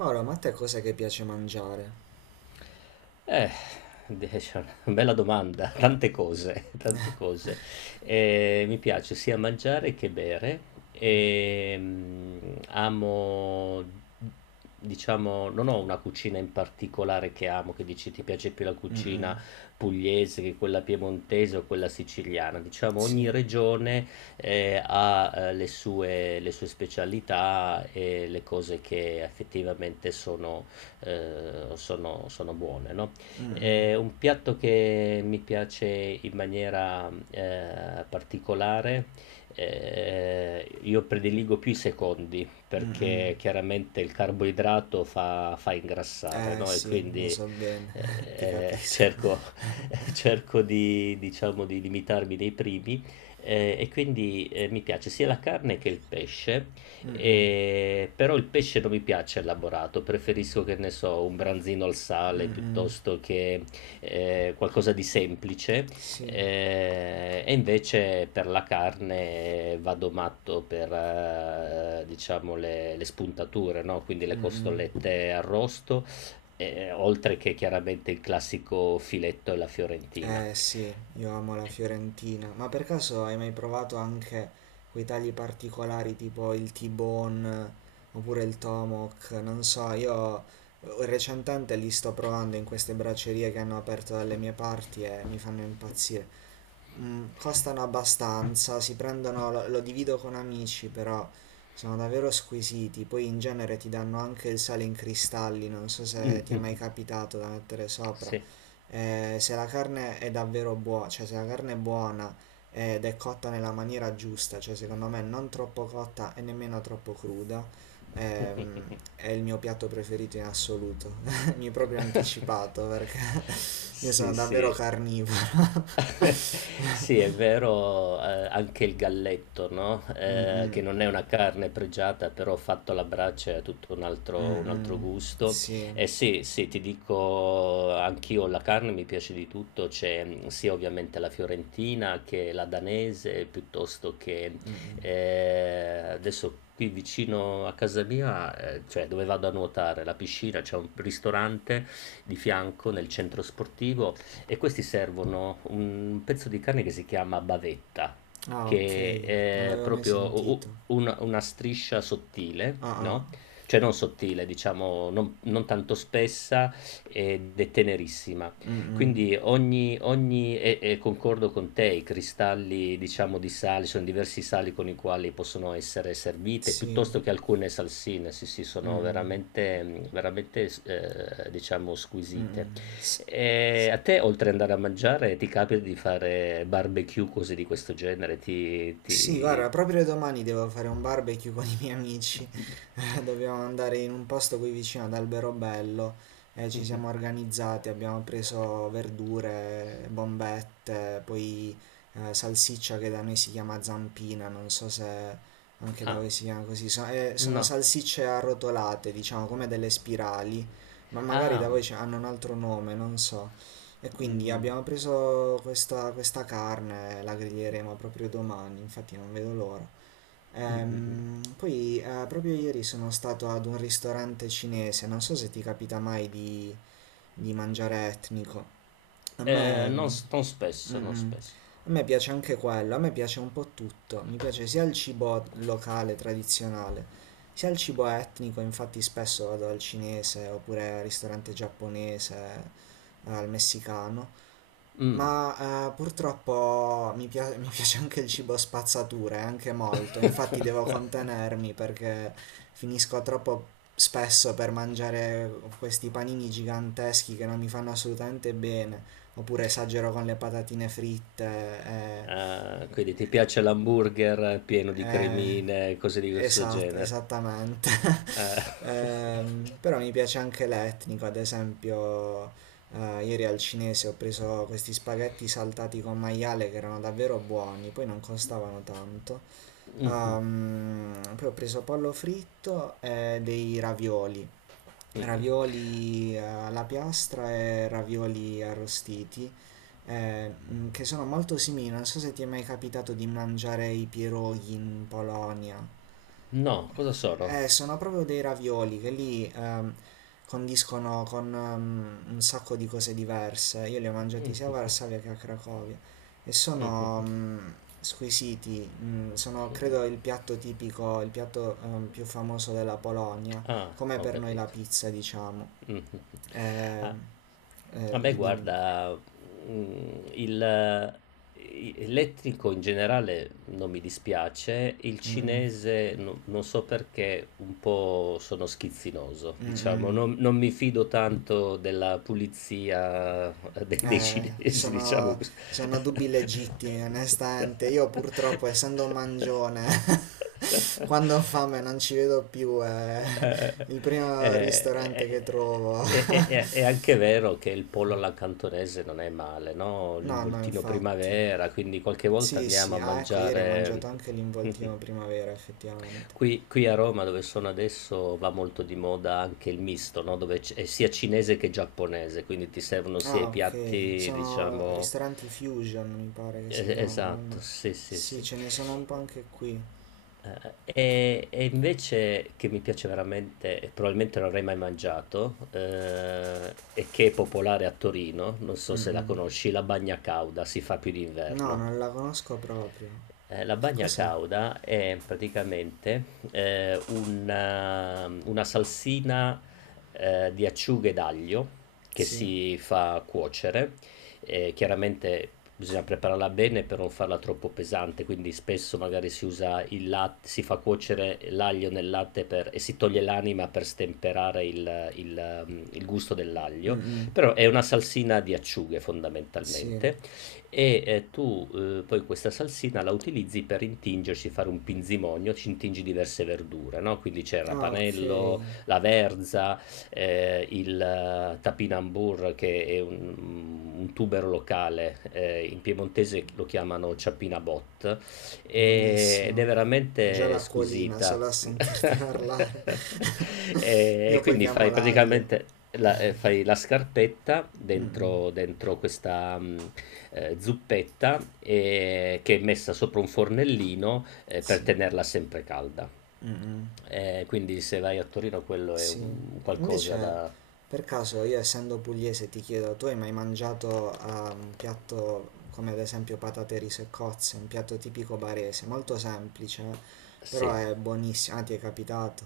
Paolo, ma a te cos'è che piace mangiare? Eh, Adesso è una bella domanda, tante cose, tante cose. Mi piace sia mangiare che bere. Diciamo, non ho una cucina in particolare che amo, che dici ti piace più la Mm-mm. cucina pugliese che quella piemontese o quella siciliana. Diciamo, ogni Sì, regione ha le sue specialità e le cose che effettivamente sono buone, no? È un piatto che mi piace in maniera particolare. Io prediligo più i secondi perché chiaramente il carboidrato fa ingrassare, eh no? E sì, lo quindi so bene, eh, ti eh, capisco. cerco, cerco di, diciamo, di limitarmi nei primi. E quindi mi piace sia la carne che il pesce. Però il pesce non mi piace elaborato, preferisco che ne so, un branzino al sale piuttosto che qualcosa di semplice. Sì, E invece per la carne vado matto per diciamo le spuntature, no? Quindi le costolette arrosto, oltre che chiaramente il classico filetto e la fiorentina. eh sì, io amo la Fiorentina. Ma per caso hai mai provato anche quei tagli particolari tipo il T-bone oppure il Tomahawk? Non so, io recentemente li sto provando in queste braccerie che hanno aperto dalle mie parti e mi fanno impazzire. Mm, costano abbastanza, si prendono, lo, lo divido con amici, però sono davvero squisiti. Poi in genere ti danno anche il sale in cristalli, non so se ti è Mhm. mai capitato da mettere sopra. Sì. Se la carne è davvero buona, cioè se la carne è buona ed è cotta nella maniera giusta, cioè secondo me non troppo cotta e nemmeno troppo cruda, ehm, è il mio piatto preferito in assoluto. Mi hai proprio anticipato perché io sono Sì, davvero sì. carnivoro. Sì, è vero, anche il galletto, no, Mm, che mm. non è una carne pregiata, però fatto alla brace è tutto un altro Mh-mh. gusto. Sì. E sì, sì, ti dico anch'io la carne mi piace di tutto, c'è, mhmm, sia ovviamente la fiorentina che la danese, piuttosto che adesso qui vicino a casa mia, cioè dove vado a nuotare, la piscina, c'è un ristorante di fianco nel centro sportivo e questi servono un pezzo di carne che si chiama bavetta, Ah, che okay. Non è l'avevo mai proprio u- u- sentito. una, una striscia sottile, Ah-ah. no? Cioè non sottile, diciamo, non tanto spessa ed è tenerissima. Mh-mh. Quindi ogni ogni e concordo con te, i cristalli diciamo di sale sono diversi sali con i quali possono essere servite, Sì. piuttosto che alcune salsine, sì, sì, sono veramente mhmm, veramente s diciamo squisite. Mh-mh. S A te oltre ad andare a mangiare, ti capita di fare barbecue, cose di questo genere? Ti Sì, guarda, ti proprio domani devo fare un barbecue con i miei amici. Dobbiamo andare in un posto qui vicino ad Alberobello. E ci mh-mh. siamo organizzati, abbiamo preso verdure, bombette, poi salsiccia che da noi si chiama zampina, non so se anche da Ah, voi si chiama così. Sono no. salsicce arrotolate, diciamo, come delle spirali, ma magari da Ah. voi hanno un altro nome, non so. E quindi Mh. abbiamo preso questa carne, la griglieremo proprio domani, infatti non vedo l'ora. Mh, mh, mh. Poi proprio ieri sono stato ad un ristorante cinese, non so se ti capita mai di, di mangiare etnico. A me, mm, Non spesso, mm, non mm, spesso. a me piace anche quello, a me piace un po' tutto, mi piace sia il cibo locale, tradizionale, sia il cibo etnico, infatti spesso vado al cinese oppure al ristorante giapponese, al messicano. Mh. Ma purtroppo mi piace anche il cibo spazzatura, e anche molto, infatti devo contenermi perché finisco troppo spesso per mangiare questi panini giganteschi che non mi fanno assolutamente bene, oppure esagero con le patatine fritte. Ah, quindi ti piace l'hamburger pieno di eh, cremine, cose di questo Esatto, genere. esattamente. Ah. Però mi piace anche l'etnico, ad esempio, ieri al cinese ho preso questi spaghetti saltati con maiale che erano davvero buoni, poi non costavano tanto. Mhm, Poi ho preso pollo fritto e dei ravioli. mhm. Ravioli alla piastra e ravioli arrostiti, che sono molto simili. Non so se ti è mai capitato di mangiare i pierogi in Polonia. No, cosa sono? Sono proprio dei ravioli che lì condiscono con un sacco di cose diverse. Io li ho mangiati sia a Mhm, Varsavia che a Cracovia e sono mhm, squisiti. Mm, sono, mhm. credo, il piatto tipico, il piatto più famoso della Polonia, Ah, come ho per noi la capito. pizza, diciamo. Mh-mh. Eh, A a me dimmi. guarda, mhmm, il i l'etnico in generale non mi dispiace, il Mm, cinese no non so perché un po' sono schizzinoso, mm, mm, diciamo, mm. Non mi fido tanto della pulizia de dei cinesi, diciamo Sono, cos sono dubbi legittimi, onestamente. Io purtroppo, essendo un mangione, quando ho fame non ci vedo più, è Eh, eh, il primo ristorante eh, che trovo. È anche vero che il pollo alla cantonese non è male, no? No, no, L'involtino infatti. primavera, quindi qualche volta Sì, andiamo sì, a ah, ecco, ieri ho mangiare. mangiato anche l'involtino primavera, effettivamente. Qui, qui a Roma, dove sono adesso, va molto di moda anche il misto, no? Dove è sia cinese che giapponese, quindi ti servono sia Ah, i ok, piatti, sono diciamo. ristoranti fusion, mi pare che si chiamano, no? Esatto, sì, sì, Sì, sì. ce ne sono un po' anche qui. E invece che mi piace veramente, e probabilmente non avrei mai mangiato, e che è popolare a Torino, non so se la Mm-mm. conosci, la bagna cauda si fa più No, d'inverno. non la conosco proprio. La Che bagna cos'è? cauda è praticamente, una salsina, di acciughe d'aglio che Sì? si fa cuocere, chiaramente bisogna prepararla bene per non farla troppo pesante, quindi spesso magari si usa il lat si fa cuocere l'aglio nel latte per e si toglie l'anima per stemperare il gusto dell'aglio, Mm-mm. però è una salsina di acciughe Sì. fondamentalmente, e tu poi questa salsina la utilizzi per intingerci, fare un pinzimonio, ci intingi diverse verdure, no? Quindi c'è il Ah, ok, rapanello, la verza, il tapinambur che è un, mm, un tubero locale, in piemontese lo chiamano ciappina bot, ed è buonissimo. Già veramente l'acquolina squisita. solo a sentirti parlare. E Io poi quindi chiamo fai l'aglio. praticamente fai la scarpetta Mm, dentro, mm, dentro questa, mm, zuppetta, che è messa sopra un fornellino, per sì. tenerla sempre calda. Mm-mm. Quindi se vai a Torino quello è Sì, un qualcosa invece da per caso io essendo pugliese ti chiedo, tu hai mai mangiato ah, un piatto come ad esempio patate, riso e cozze, un piatto tipico barese, molto semplice, però sì. è buonissimo, ah ti è capitato,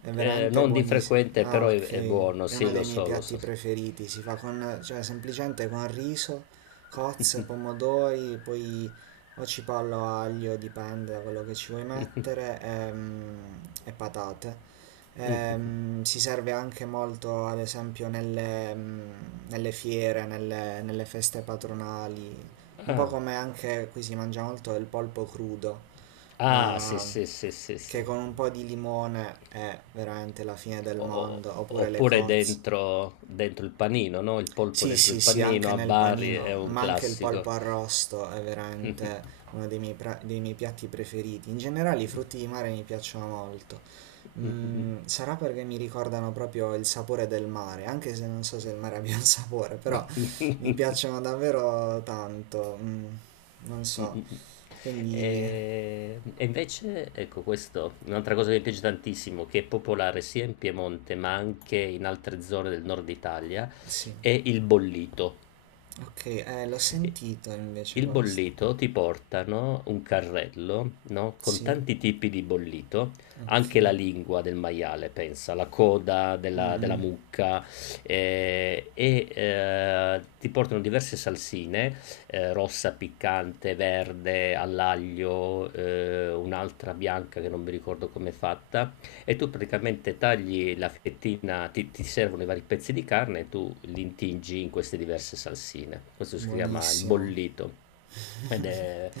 è veramente Non di buonissimo. frequente, Ah però ok, è buono, è uno sì dei lo miei so, lo piatti so. preferiti, si fa con, cioè semplicemente con riso, cozze, pomodori, poi o cipollo, aglio, dipende da quello che ci vuoi mettere, e, e patate. Mh. Si serve anche molto, ad esempio, nelle, nelle fiere, nelle, nelle feste patronali, un po' Ah. come anche qui si mangia molto del polpo crudo, Ah, sì, sì, eh, sì, sì, che sì. con un po' di limone è veramente la fine del O mondo, oppure le oppure cozze. dentro dentro il panino, no, il polpo Sì, dentro il sì, sì, anche panino a nel Bari panino, è un ma anche il classico. polpo arrosto è Mh-mh. veramente uno dei miei, dei miei piatti preferiti. In generale i Mh. frutti di mare mi piacciono molto. Mh, mh, mh. Mm, sarà perché mi ricordano proprio il sapore del mare, anche se non so se il mare abbia un sapore, però mi piacciono davvero tanto. Non so, Mh-mh-mh. quindi E invece, ecco questo è un'altra cosa che mi piace tantissimo, che è popolare sia in Piemonte ma anche in altre zone del nord Italia, sì. è il bollito. Ok, l'ho sentito invece Il questo. bollito ti portano un carrello, no, con Sì, tanti tipi di bollito, ok. anche la lingua del maiale, pensa, la coda Mm, della mm, mucca, e ti portano diverse salsine, rossa, piccante, verde, all'aglio, un'altra bianca che non mi ricordo come è fatta e tu praticamente tagli la fettina, ti servono i vari pezzi di carne e tu li intingi in queste diverse salsine. Questo si chiama il buonissimo. bollito. Ed è...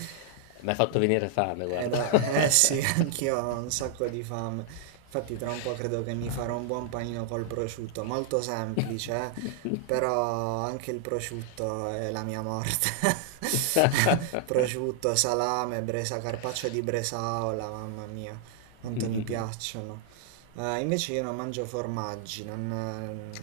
mi ha fatto venire fame, guarda. No, eh sì, anch'io ho un sacco di fame. Infatti tra un po' credo che mi farò un buon panino col prosciutto, molto semplice, però anche il prosciutto è la mia morte. Prosciutto, salame, bresa, carpaccio di bresaola, mamma mia, Mm, quanto mi mm, mm. piacciono. Invece io non mangio formaggi, non,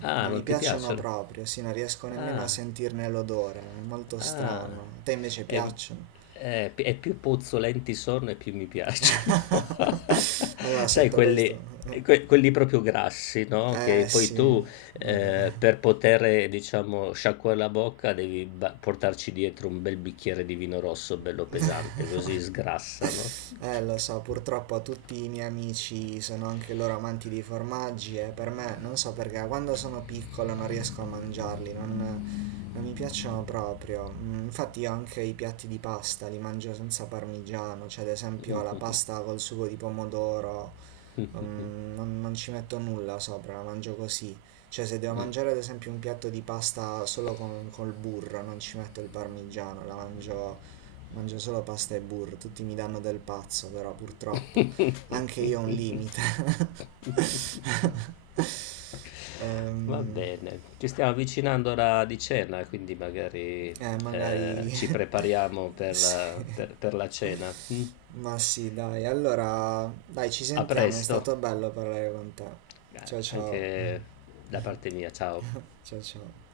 Ah, non mi non ti piacciono piacciono? proprio, sì, non riesco nemmeno a Ah. sentirne l'odore, è molto strano. Ah. A te invece Ehm, piacciono? P e Più puzzolenti sono e più mi piacciono. Allora, Sai sotto questo... quelli Eh quelli proprio grassi, no, che poi sì, tu, vabbè. Per poter, diciamo, sciacquare la bocca devi ba portarci dietro un bel bicchiere di vino rosso bello pesante, così sgrassa, no? Lo so, purtroppo tutti i miei amici sono anche loro amanti di formaggi e per me, non so perché, quando sono piccolo non riesco a mangiarli, non, non mi piacciono proprio. Mm, infatti io anche i piatti di pasta li mangio senza parmigiano, cioè ad esempio la Mh-mh-mh. pasta col sugo di pomodoro Mh-mh-mh. non, non ci metto nulla sopra, la mangio così. Cioè, se devo Mh. mangiare ad esempio un piatto di pasta solo con, col burro, non ci metto il parmigiano, la mangio, mangio solo pasta e burro. Tutti mi danno del pazzo, però purtroppo anche io ho un limite. Va Ehm, bene, ci stiamo avvicinando all'ora di cena, quindi magari, magari ci prepariamo sì, per la cena, mh? ma sì, dai. Allora, dai, ci A sentiamo, è presto, stato bello parlare con te. a Ciao ciao, anche da parte mia, ciao. ciao ciao.